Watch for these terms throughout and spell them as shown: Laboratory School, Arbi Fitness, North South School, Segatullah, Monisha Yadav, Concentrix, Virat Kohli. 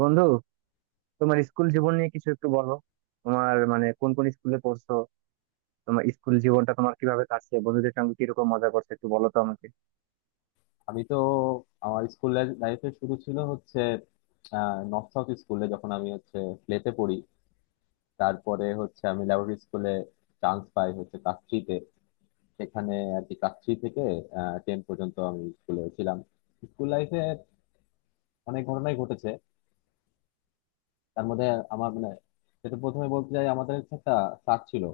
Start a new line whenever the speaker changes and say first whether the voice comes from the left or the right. right: বন্ধু, তোমার স্কুল জীবন নিয়ে কিছু একটু বলো। তোমার কোন কোন স্কুলে পড়ছো? তোমার স্কুল জীবনটা তোমার কিভাবে কাটছে, বন্ধুদের সঙ্গে কিরকম মজা করছো একটু বলো তো আমাকে।
left: আমি তো আমার স্কুল লাইফে শুরু ছিল হচ্ছে নর্থ সাউথ স্কুলে যখন আমি হচ্ছে প্লেতে পড়ি। তারপরে হচ্ছে আমি ল্যাবরেটরি স্কুলে চান্স পাই হচ্ছে ক্লাস থ্রিতে। সেখানে আর কি ক্লাস থ্রি থেকে টেন পর্যন্ত আমি স্কুলে ছিলাম। স্কুল লাইফে অনেক ঘটনাই ঘটেছে। তার মধ্যে আমার মানে সেটা প্রথমে বলতে চাই, আমাদের হচ্ছে একটা স্যার ছিল,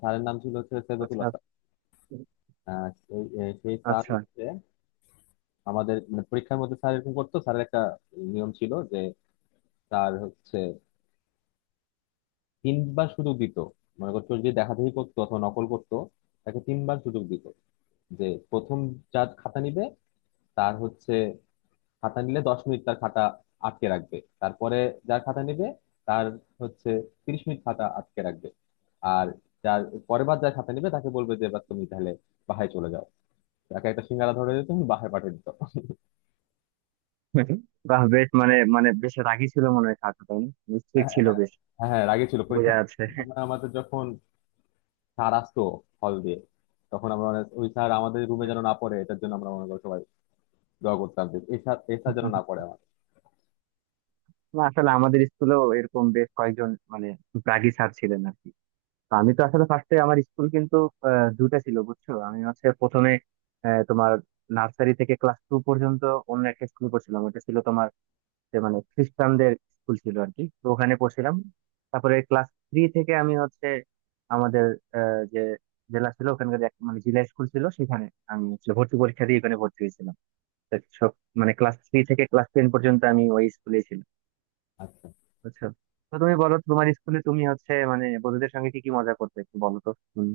left: স্যারের নাম ছিল হচ্ছে
right: আচ্ছা,
left: সেগতুল্লাহ স্যার। সেই সেই স্যার
right: আচ্ছা।
left: হচ্ছে আমাদের মানে পরীক্ষার মধ্যে স্যার এরকম করতো, স্যারের একটা নিয়ম ছিল যে তার হচ্ছে তিনবার সুযোগ দিত। মনে করতো যদি দেখাদেখি করতো অথবা নকল করতো তাকে তিনবার সুযোগ দিত। যে প্রথম যার খাতা নিবে তার হচ্ছে খাতা নিলে 10 মিনিট তার খাতা আটকে রাখবে। তারপরে যার খাতা নিবে তার হচ্ছে 30 মিনিট খাতা আটকে রাখবে। আর যার পরের বার যার খাতা নিবে তাকে বলবে যে এবার তুমি তাহলে বাহায় চলে যাও। তাকে একটা সিঙ্গারা ধরে দিত, তুমি বাহায় পাঠিয়ে দিত।
right: বাহ, বেশ। মানে মানে বেশ রাগী ছিল মনে হয় কাকা, তাই না? স্ট্রিক্ট ছিল
left: হ্যাঁ,
right: বেশ।
left: হ্যাঁ, রাগে ছিল পরীক্ষা।
right: বোঝা যাচ্ছে।
left: আমাদের যখন স্যার আসতো হল দিয়ে তখন আমরা মানে ওই স্যার আমাদের রুমে যেন না পড়ে এটার জন্য আমরা মনে করো সবাই দোয়া করতাম, যে এই স্যার এই স্যার যেন না পড়ে আমার।
right: না, আসলে আমাদের স্কুলেও এরকম বেশ কয়েকজন রাগী স্যার ছিলেন আর কি। আমি তো আসলে ফার্স্টে আমার স্কুল কিন্তু দুইটা ছিল, বুঝছো। আমি হচ্ছে প্রথমে তোমার নার্সারি থেকে ক্লাস টু পর্যন্ত অন্য একটা স্কুলে পড়ছিলাম। ওটা ছিল তোমার, যে মানে খ্রিস্টানদের স্কুল ছিল আর কি, তো ওখানে পড়ছিলাম। তারপরে ক্লাস থ্রি থেকে আমি হচ্ছে আমাদের যে জেলা ছিল ওখানকার, এক মানে জেলা স্কুল ছিল সেখানে আমি হচ্ছে ভর্তি পরীক্ষা দিয়ে ওখানে ভর্তি হয়েছিলাম। তো সব মানে ক্লাস থ্রি থেকে ক্লাস টেন পর্যন্ত আমি ওই স্কুলে ছিলাম,
left: আর
right: বুঝছো। তো তুমি বলো, তোমার স্কুলে তুমি হচ্ছে মানে বন্ধুদের সঙ্গে কি কি মজা করতে একটু বলো তো শুনি।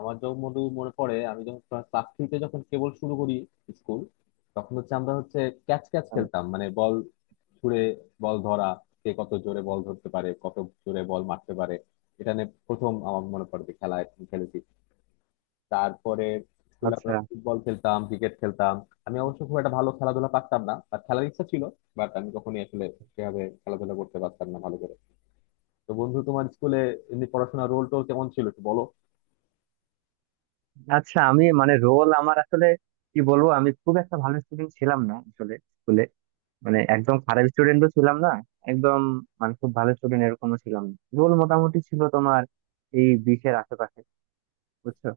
left: আমার যখন মনে মনে পড়ে আমি যখন ক্লাস থ্রিতে যখন কেবল শুরু করি স্কুল, তখন হচ্ছে আমরা হচ্ছে ক্যাচ ক্যাচ খেলতাম মানে বল ছুড়ে বল ধরা, কে কত জোরে বল ধরতে পারে কত জোরে বল মারতে পারে, এটা নিয়ে প্রথম আমার মনে পড়ে যে খেলা খেলেছি। তারপরে স্কুলে আমরা
right: আচ্ছা,
left: ফুটবল খেলতাম, ক্রিকেট খেলতাম। আমি অবশ্য খুব একটা ভালো খেলাধুলা পারতাম না, আর খেলার ইচ্ছা ছিল, বাট আমি কখনোই আসলে সেভাবে খেলাধুলা করতে পারতাম না ভালো করে। তো বন্ধু তোমার স্কুলে এমনি পড়াশোনার রোল টোল কেমন ছিল একটু বলো।
right: আচ্ছা। আমি মানে রোল আমার আসলে কি বলবো, আমি খুব একটা ভালো স্টুডেন্ট ছিলাম না আসলে স্কুলে। মানে একদম খারাপ স্টুডেন্টও ছিলাম না, একদম মানে খুব ভালো স্টুডেন্ট এরকমও ছিলাম না। রোল মোটামুটি ছিল তোমার এই 20-এর আশেপাশে, বুঝছো।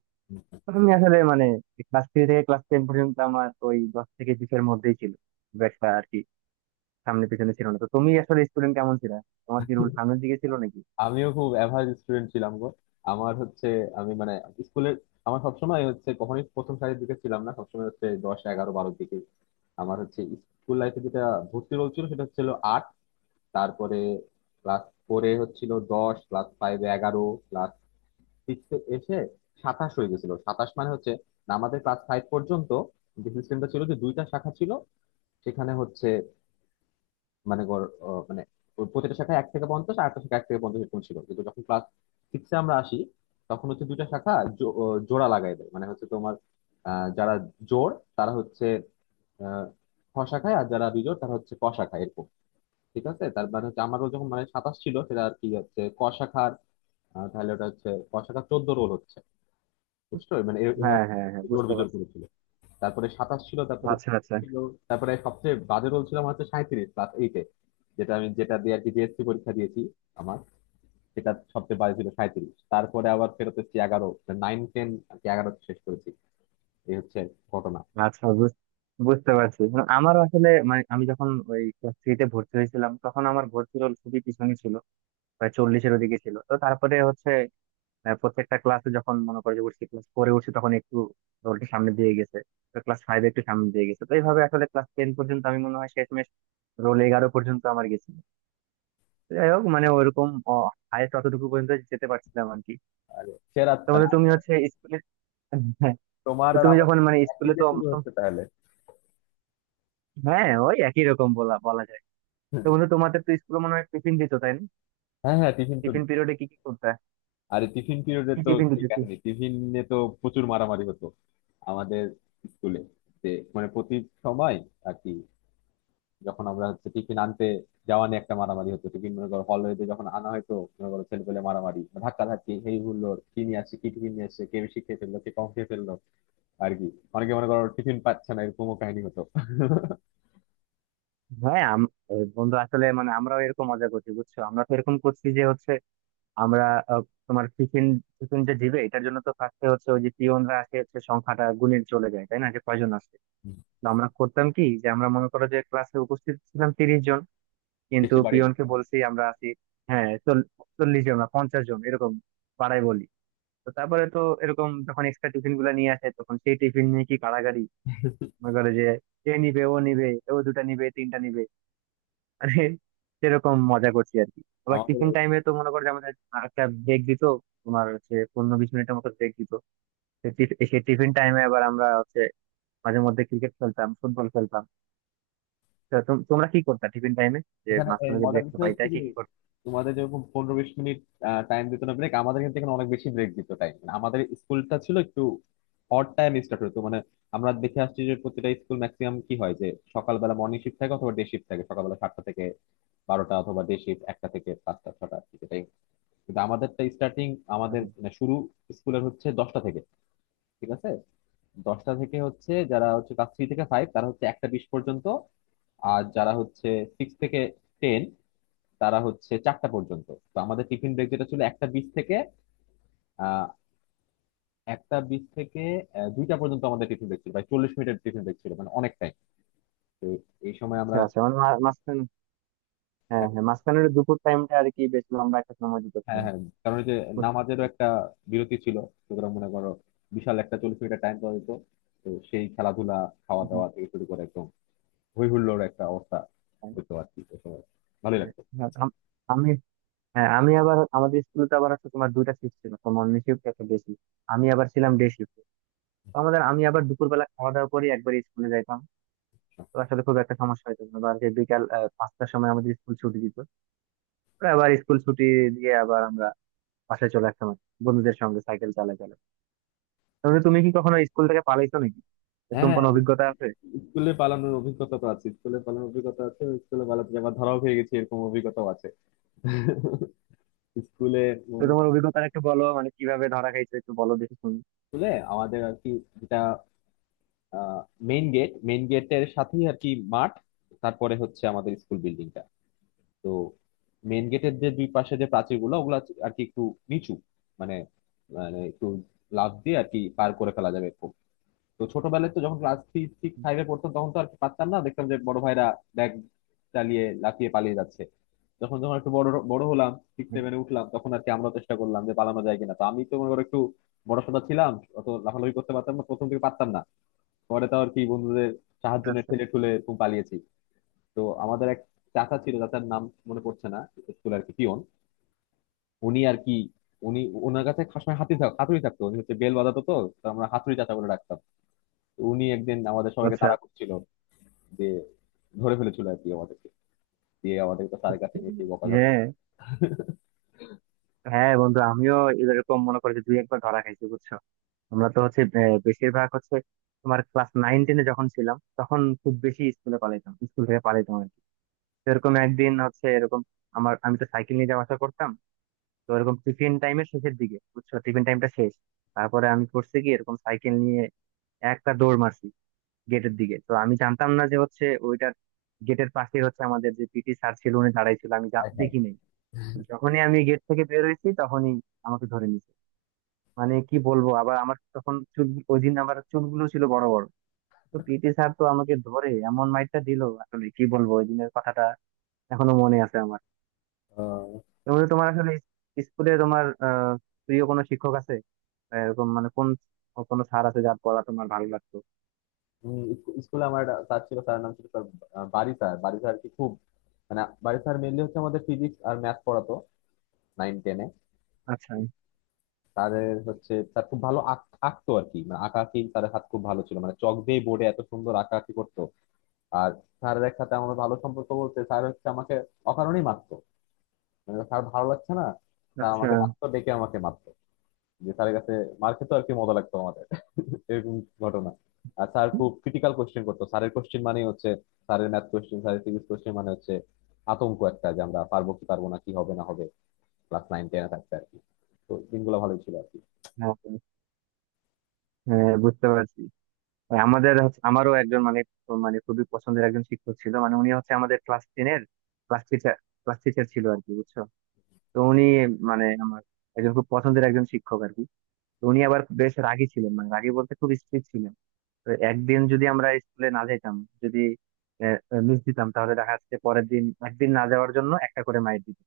right: তো আমি আসলে মানে ক্লাস থ্রি থেকে ক্লাস টেন পর্যন্ত আমার ওই 10 থেকে 20-এর মধ্যেই ছিল, খুব একটা আর কি সামনে পিছনে ছিল না। তো তুমি আসলে স্টুডেন্ট কেমন ছিল, তোমার কি রোল সামনের দিকে ছিল নাকি?
left: আমিও খুব অ্যাভারেজ স্টুডেন্ট ছিলাম গো। আমার হচ্ছে আমি মানে স্কুলে আমার সবসময় হচ্ছে কখনোই প্রথম সারির দিকে ছিলাম না, সবসময় হচ্ছে 10, 11, 12-এর দিকে। আমার হচ্ছে স্কুল লাইফে যেটা ভর্তি রোল ছিল সেটা হচ্ছিল 8। তারপরে ক্লাস ফোরে হচ্ছিল 10, ক্লাস ফাইভে 11, ক্লাস সিক্সে এসে 27 হয়ে গেছিল। 27 মানে হচ্ছে আমাদের ক্লাস ফাইভ পর্যন্ত যে সিস্টেমটা ছিল যে দুইটা শাখা ছিল সেখানে হচ্ছে মানে গড়, মানে ওই প্রতিটা শাখায় 1 থেকে 50 আর একটা শাখা 1 থেকে 50 এরকম ছিল। কিন্তু যখন ক্লাস সিক্সে আমরা আসি তখন হচ্ছে দুইটা শাখা জোড়া লাগাই দেয়, মানে হচ্ছে তোমার যারা জোড় তারা হচ্ছে আহ, খ শাখায়, আর যারা বিজোড় তারা হচ্ছে ক শাখায়, এরকম ঠিক আছে। তার মানে হচ্ছে আমারও যখন মানে 27 ছিল সেটা আর কি হচ্ছে ক শাখার, তাহলে ওটা হচ্ছে ক শাখা 14 রোল হচ্ছে। বুঝছো মানে এভাবে
right: হ্যাঁ, হ্যাঁ, হ্যাঁ,
left: জোর
right: বুঝতে
left: বিজোর
right: পারছি।
left: করেছিল। তারপরে 27 ছিল, তারপরে
right: আচ্ছা, আচ্ছা।
left: ছিল, তারপরে সবচেয়ে বাজে রোল ছিল আমার হচ্ছে 37, ক্লাস এইটে, যেটা আমি যেটা দিয়ে আর কি জিএসসি পরীক্ষা দিয়েছি আমার, সেটা সবচেয়ে বাজে ছিল 37। তারপরে আবার ফেরত এসেছি 11, নাইন টেন আর কি 11 শেষ করেছি। এই হচ্ছে ঘটনা।
right: আচ্ছা, বুঝতে পারছি। মানে আমারও আসলে, মানে আমি যখন ওই ক্লাস থ্রিতে ভর্তি হয়েছিলাম তখন আমার ভর্তি রোল খুবই পিছনে ছিল, প্রায় 40-এর ওদিকে ছিল। তো তারপরে হচ্ছে প্রত্যেকটা ক্লাসে যখন মনে করে যে উঠছি, ক্লাস ফোরে উঠছি, তখন একটু রোলটা সামনে দিয়ে গেছে। ক্লাস ফাইভে একটু সামনে দিয়ে গেছে। তো এইভাবে আসলে ক্লাস টেন পর্যন্ত আমি মনে হয় শেষমেশ রোল 11 পর্যন্ত আমার গেছিল। তো যাই হোক, মানে ওইরকম হায়েস্ট অতটুকু পর্যন্ত যেতে পারছিলাম আর কি।
left: সেরা
right: তো
left: তাহলে,
right: বললো, তুমি হচ্ছে স্কুলে।
left: তোমার
right: তো
left: আর
right: তুমি
left: আমার
right: যখন মানে
left: একই
right: স্কুলে
left: দিয়ে
right: তো,
left: শুরু
right: তো-
left: হচ্ছে তাহলে।
right: হ্যাঁ ওই একই রকম বলা বলা যায়। তো
left: হুম।
right: বন্ধু, তোমাদের তো স্কুলে মনে হয় টিফিন দিত, তাই না?
left: হ্যাঁ হ্যাঁ, টিফিন তো।
right: টিফিন পিরিয়ডে কি কি করতে?
left: আরে টিফিন পিরিয়ডে
right: কি
left: তো
right: টিফিন
left: এই
right: দিত কি?
left: কাহিনী, টিফিনে তো প্রচুর মারামারি হতো আমাদের স্কুলে। যে মানে প্রতি সময় আর কি যখন আমরা হচ্ছে টিফিন আনতে যাওয়া নিয়ে একটা মারামারি হতো। টিফিন মনে করো হলওয়েতে যখন আনা হয়তো মনে করো ছেলে পেলে মারামারি, ধাক্কা ধাক্কি, এই হুল্লোড়, কি নিয়ে আসছে, কি টিফিন নিয়ে আসছে, কে বেশি খেয়ে ফেললো, কে কম খেয়ে ফেললো, আর কি অনেকে মনে করো টিফিন পাচ্ছে না, এরকমও কাহিনী হতো।
right: হ্যাঁ, বন্ধু আসলে মানে আমরাও এরকম মজা করছি, বুঝছো। আমরা তো এরকম করছি যে হচ্ছে, আমরা আহ, তোমার টিফিন টিফিন যে দিবে, এটার জন্য তো ফার্স্টে হচ্ছে ওই যে পিয়নরা আসে হচ্ছে সংখ্যাটা গুণে চলে যায়, তাই না, যে কয়জন আসে। তো আমরা করতাম কি, যে আমরা মনে করো যে ক্লাসে উপস্থিত ছিলাম 30 জন কিন্তু
left: বেশি বাড়িয়ে দিত।
right: পিয়নকে বলছি আমরা আছি, হ্যাঁ চল- 40 জন না 50 জন এরকম পাড়ায় বলি। তো তারপরে তো এরকম যখন এক্সট্রা টিফিন গুলা নিয়ে আসে, তখন সেই টিফিন নিয়ে কি কাড়াকাড়ি! মনে করে যে এ নিবে, ও নিবে, ও দুটা নিবে তিনটা নিবে। মানে সেরকম মজা করছি আর কি। আবার
left: আমাদের
right: টিফিন টাইমে তো মনে করো যে আমাদের একটা ব্রেক দিত, তোমার হচ্ছে 15-20 মিনিটের মতো ব্রেক দিত। সেই টিফিন টাইমে আবার আমরা হচ্ছে মাঝে মধ্যে ক্রিকেট খেলতাম, ফুটবল খেলতাম। তো তোমরা কি করতা টিফিন টাইমে, যে
left: এখানে এই
right: মাঝখানে যে
left: মজার
right: ব্রেক
left: বিষয়
right: পাইতা
left: হচ্ছে
right: কি
left: যে
right: কি করতে?
left: তোমাদের যেরকম 15-20 মিনিট টাইম দিত না ব্রেক, আমাদের কিন্তু এখানে অনেক বেশি ব্রেক দিত টাইম। আমাদের স্কুলটা ছিল একটু অড টাইম, স্টার্ট হতো মানে আমরা দেখে আসছি যে প্রতিটা স্কুল ম্যাক্সিমাম কি হয় যে সকালবেলা মর্নিং শিফট থাকে অথবা ডে শিফট থাকে, সকালবেলা 7টা থেকে 12টা অথবা ডে শিফট 1টা থেকে 5টা 6টা, ঠিক এটাই। কিন্তু আমাদেরটা স্টার্টিং আমাদের মানে শুরু স্কুলের হচ্ছে 10টা থেকে, ঠিক আছে 10টা থেকে হচ্ছে যারা হচ্ছে ক্লাস থ্রি থেকে ফাইভ তারা হচ্ছে 1টা 20 পর্যন্ত, আর যারা হচ্ছে সিক্স থেকে টেন তারা হচ্ছে 4টা পর্যন্ত। তো আমাদের টিফিন ব্রেক যেটা ছিল 1টা 20 থেকে আহ একটা বিশ থেকে 2টা পর্যন্ত আমাদের টিফিন ব্রেক ছিল, প্রায় 40 মিনিটের টিফিন ব্রেক ছিল, মানে অনেক টাইম। তো এই সময়
right: আচ্ছা,
left: আমরা,
right: আচ্ছা। মানে মাঝখানে, হ্যাঁ, হ্যাঁ, মাঝখানের দুপুর টাইমটা আর কি বেশ লম্বা একটা সময় দিতে
left: হ্যাঁ
right: হবে।
left: হ্যাঁ, কারণ ওই যে
right: বুঝতে
left: নামাজেরও
right: পেরেছি।
left: একটা বিরতি ছিল, সুতরাং মনে করো বিশাল একটা 40 মিনিটের টাইম পাওয়া যেত। তো সেই খেলাধুলা, খাওয়া
right: হুম, হুম।
left: দাওয়া থেকে শুরু করে একদম হই হুল্লোড় একটা অবস্থা হতো আর কি ওই সময়, ভালোই লাগতো।
right: হ্যাঁ। আমি, হ্যাঁ, আমি আবার আমাদের স্কুলে তো আবার হচ্ছে তোমার দুইটা শিফট ছিল, একটা মর্নিং শিফট, একটা ডে শিফট। আমি আবার ছিলাম ডে শিফট। তো আমাদের আমি আবার দুপুরবেলা খাওয়া দাওয়া করে একবার স্কুলে যাইতাম। তো আসলে খুব একটা সমস্যা হতো না। বা যে বিকাল 5টার সময় আমাদের স্কুল ছুটি দিত। পরে আবার স্কুল ছুটি দিয়ে আবার আমরা বাসায় চলে আসতাম আর কি, বন্ধুদের সঙ্গে সাইকেল চালায় চালায়। তাহলে তুমি কি কখনো স্কুল থেকে পালাইছো নাকি,
left: হ্যাঁ
right: এরকম
left: হ্যাঁ,
right: কোনো অভিজ্ঞতা আছে?
left: স্কুলে পালানোর অভিজ্ঞতা তো আছে, স্কুলে পালানোর অভিজ্ঞতা আছে, স্কুলে পালাতে যে আবার ধরাও খেয়ে গেছি এরকম অভিজ্ঞতাও আছে স্কুলে।
right: তো
left: উম,
right: তোমার অভিজ্ঞতা একটু বলো, মানে কিভাবে ধরা খাইছো একটু বলো দেখি শুনি।
left: স্কুলে আমাদের আর কি যেটা মেইন গেট, মেইন গেটের সাথেই আর কি মাঠ, তারপরে হচ্ছে আমাদের স্কুল বিল্ডিং। তো মেন গেটের যে দুই পাশে যে প্রাচীরগুলো ওগুলো আর কি একটু নিচু, মানে মানে একটু লাফ দিয়ে আর কি পার করে ফেলা যাবে খুব। তো ছোটবেলায় তো যখন ক্লাস থ্রি সিক্স ফাইভে পড়তাম তখন তো আর কি পারতাম না, দেখতাম যে বড় ভাইরা ব্যাগ চালিয়ে লাফিয়ে পালিয়ে যাচ্ছে। যখন যখন একটু বড় বড় হলাম, সিক্স সেভেনে উঠলাম, তখন আর কি আমরা চেষ্টা করলাম যে পালানো যায় কিনা। তো আমি তো মনে করো একটু বড়সড় ছিলাম, অত লাফালাফি করতে পারতাম না, প্রথম থেকে পারতাম না। পরে তো আর কি বন্ধুদের সাহায্য নিয়ে
right: আচ্ছা,
left: ঠেলে ঠুলে এরকম পালিয়েছি। তো আমাদের এক চাচা ছিল, চাচার নাম মনে পড়ছে না, স্কুল আর কি পিয়ন। উনি আর কি উনি ওনার কাছে সবসময় হাতি থাক হাতুড়ি থাকতো, উনি হচ্ছে বেল বাজাতো, তো তো আমরা হাতুড়ি চাচা বলে ডাকতাম। তো উনি একদিন আমাদের সবাইকে
right: আচ্ছা।
left: তাড়া করছিল, যে ধরে ফেলেছিল আর কি আমাদেরকে, দিয়ে আমাদেরকে স্যারের কাছে নিয়ে সেই বকাঝকা।
right: হ্যাঁ, হ্যাঁ, বন্ধু, আমিও এরকম মনে করি যে দুই একবার ধরা খাইছি, বুঝছো। আমরা তো হচ্ছে বেশিরভাগ হচ্ছে তোমার ক্লাস নাইন টেনে যখন ছিলাম তখন খুব বেশি স্কুলে পালাইতাম, স্কুল থেকে পালাইতাম আর কি। তো এরকম একদিন হচ্ছে, এরকম আমার, আমি তো সাইকেল নিয়ে যাওয়া আসা করতাম। তো এরকম টিফিন টাইমের শেষের দিকে, বুঝছো টিফিন টাইমটা শেষ, তারপরে আমি করছি কি এরকম সাইকেল নিয়ে একটা দৌড় মারছি গেটের দিকে। তো আমি জানতাম না যে হচ্ছে ওইটার গেটের পাশে হচ্ছে আমাদের যে পিটি স্যার ছিল উনি দাঁড়াই ছিল, আমি
left: হাই হাই।
right: দেখি নাই। তো যখনই আমি গেট থেকে বের হয়েছি তখনই আমাকে ধরে নিয়েছে। মানে কি বলবো, আবার আমার তখন চুল, ওই দিন আমার চুলগুলো ছিল বড় বড়। তো পিটি স্যার তো আমাকে ধরে এমন মাইরটা দিল, আসলে কি বলবো ওই দিনের কথাটা, এখনো মনে আছে আমার।
left: আহ,
right: তোমার তোমার আসলে স্কুলে তোমার প্রিয় কোনো শিক্ষক আছে? এরকম মানে কোনো স্যার আছে যার পড়া তোমার ভালো লাগতো?
left: স্কুলে আমার একটা স্যার ছিল, স্যারের নাম ছিল sir Bari sir. Bari sir কি খুব মানে বারি স্যার মেনলি হচ্ছে আমাদের ফিজিক্স আর ম্যাথ পড়াতো নাইন টেনে।
right: আচ্ছা,
left: তাদের হচ্ছে তার খুব ভালো আঁক আঁকতো আর কি, মানে আঁকাআঁকি, তাদের হাত খুব ভালো ছিল, মানে চক দিয়ে বোর্ডে এত সুন্দর আঁকাআঁকি করতো। আর স্যারের এক সাথে আমার ভালো সম্পর্ক বলতে, স্যার হচ্ছে আমাকে অকারণেই মারতো, মানে স্যার ভালো লাগছে না স্যার,
right: আচ্ছা।
left: আমাকে ডাকতো, ডেকে আমাকে মারতো। যে স্যারের কাছে মার খেতে আর কি মজা লাগতো আমাদের। এরকম ঘটনা। আর স্যার খুব ক্রিটিক্যাল কোশ্চেন করতো, স্যারের কোশ্চেন মানে হচ্ছে স্যারের ম্যাথ কোশ্চেন, স্যারের ফিজিক্স কোশ্চেন মানে হচ্ছে আতঙ্ক একটা, যে আমরা পারবো কি পারবো না, কি হবে না হবে, ক্লাস নাইন টেনে থাকতে আর কি। তো দিনগুলো ভালোই ছিল আর কি।
right: হ্যাঁ হ্যাঁ, হ্যাঁ, বুঝতে পারছি। আমারও একজন মানে, মানে খুবই পছন্দের একজন শিক্ষক ছিল। মানে উনি হচ্ছে আমাদের ক্লাস টেনের ক্লাস টিচার ক্লাস টিচার ছিল আর কি, বুঝছো। তো উনি মানে আমার একজন খুব পছন্দের একজন শিক্ষক আর কি। তো উনি আবার বেশ রাগী ছিলেন, মানে রাগী বলতে খুব স্ট্রিক্ট ছিলেন। তো একদিন যদি আমরা স্কুলে না যেতাম, যদি মিস দিতাম, তাহলে দেখা যাচ্ছে পরের দিন একদিন না যাওয়ার জন্য একটা করে মাইর দিত,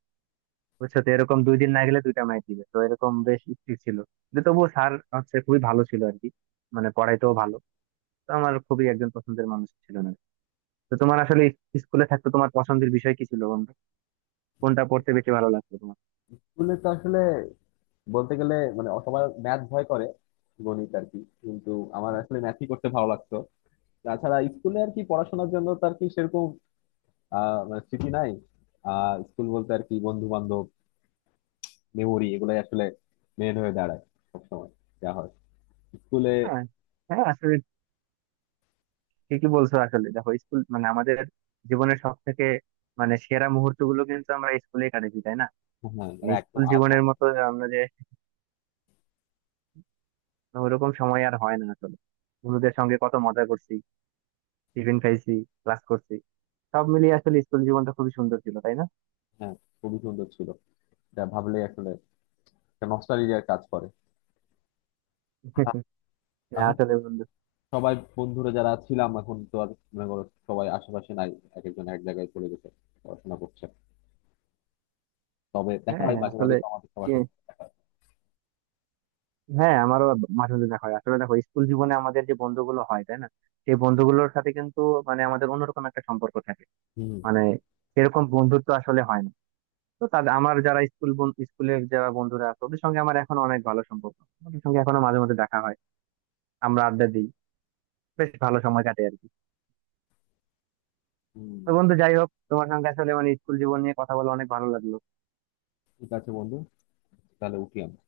right: বুঝছো। তো এরকম দুই দিন না গেলে দুইটা মাইর দিবে। তো এরকম বেশ স্ট্রিক্ট ছিল, কিন্তু তবুও স্যার হচ্ছে খুবই ভালো ছিল আর কি, মানে পড়াইতেও ভালো। তো আমার খুবই একজন পছন্দের মানুষ ছিল না। তো তোমার আসলে স্কুলে থাকতে তোমার পছন্দের বিষয় কি ছিল বন্ধু? কোনটা পড়তে বেশি ভালো লাগতো তোমার?
left: স্কুলে তো আসলে বলতে গেলে মানে সবার ম্যাথ ভয় করে, গণিত আর কি, কিন্তু আমার আসলে ম্যাথই করতে ভালো লাগতো। তাছাড়া স্কুলে আর কি পড়াশোনার জন্য তো আর কি সেরকম মানে স্মৃতি নাই। স্কুল বলতে আর কি বন্ধু বান্ধব, মেমোরি, এগুলাই আসলে মেন হয়ে দাঁড়ায় সবসময় যা হয় স্কুলে।
right: হ্যাঁ হ্যাঁ আসলে ঠিকই বলছো। আসলে দেখো, স্কুল মানে আমাদের জীবনের সব থেকে মানে সেরা মুহূর্ত গুলো কিন্তু আমরা স্কুলে কাটাচ্ছি, তাই না?
left: হ্যাঁ মানে
right: মানে
left: একদম
right: স্কুল
left: আর্ট।
right: জীবনের মতো আমরা যে ওরকম সময় আর হয় না আসলে। বন্ধুদের সঙ্গে কত মজা করছি, টিফিন খাইছি, ক্লাস করছি, সব মিলিয়ে আসলে স্কুল জীবনটা খুবই সুন্দর ছিল, তাই না?
left: হ্যাঁ খুবই সুন্দর ছিল, যা ভাবলে আসলে একটা নস্টালজিয়ার কাজ করে।
right: হ্যাঁ,
left: এখন তো
right: আসলে বন্ধু,
left: সবাই বন্ধুরা যারা ছিলাম এখন তো আর মনে করো সবাই আশেপাশে নাই, এক একজন এক জায়গায় চলে গেছে পড়াশোনা করছে। তবে দেখা
right: হ্যাঁ
left: হয় মাঝে মাঝে
right: আসলে
left: তো আমাদের সবার
right: কি-
left: সাথে।
right: হ্যাঁ আমারও মাঝে মাঝে দেখা হয়। আসলে দেখো, স্কুল জীবনে আমাদের যে বন্ধুগুলো হয়, তাই না, সেই বন্ধুগুলোর সাথে কিন্তু মানে আমাদের অন্যরকম একটা সম্পর্ক থাকে।
left: হুম,
right: মানে এরকম বন্ধুত্ব আসলে হয় না। তো তাদের আমার যারা স্কুলের যারা বন্ধুরা আছে ওদের সঙ্গে আমার এখন অনেক ভালো সম্পর্ক। ওদের সঙ্গে এখনো মাঝে মধ্যে দেখা হয়, আমরা আড্ডা দিই, বেশ ভালো সময় কাটে আর কি।
left: হুম।
right: তো বন্ধু, যাই হোক, তোমার সঙ্গে আসলে মানে স্কুল জীবন নিয়ে কথা বলে অনেক ভালো লাগলো।
left: ঠিক আছে বন্ধু, তাহলে উঠি আমি।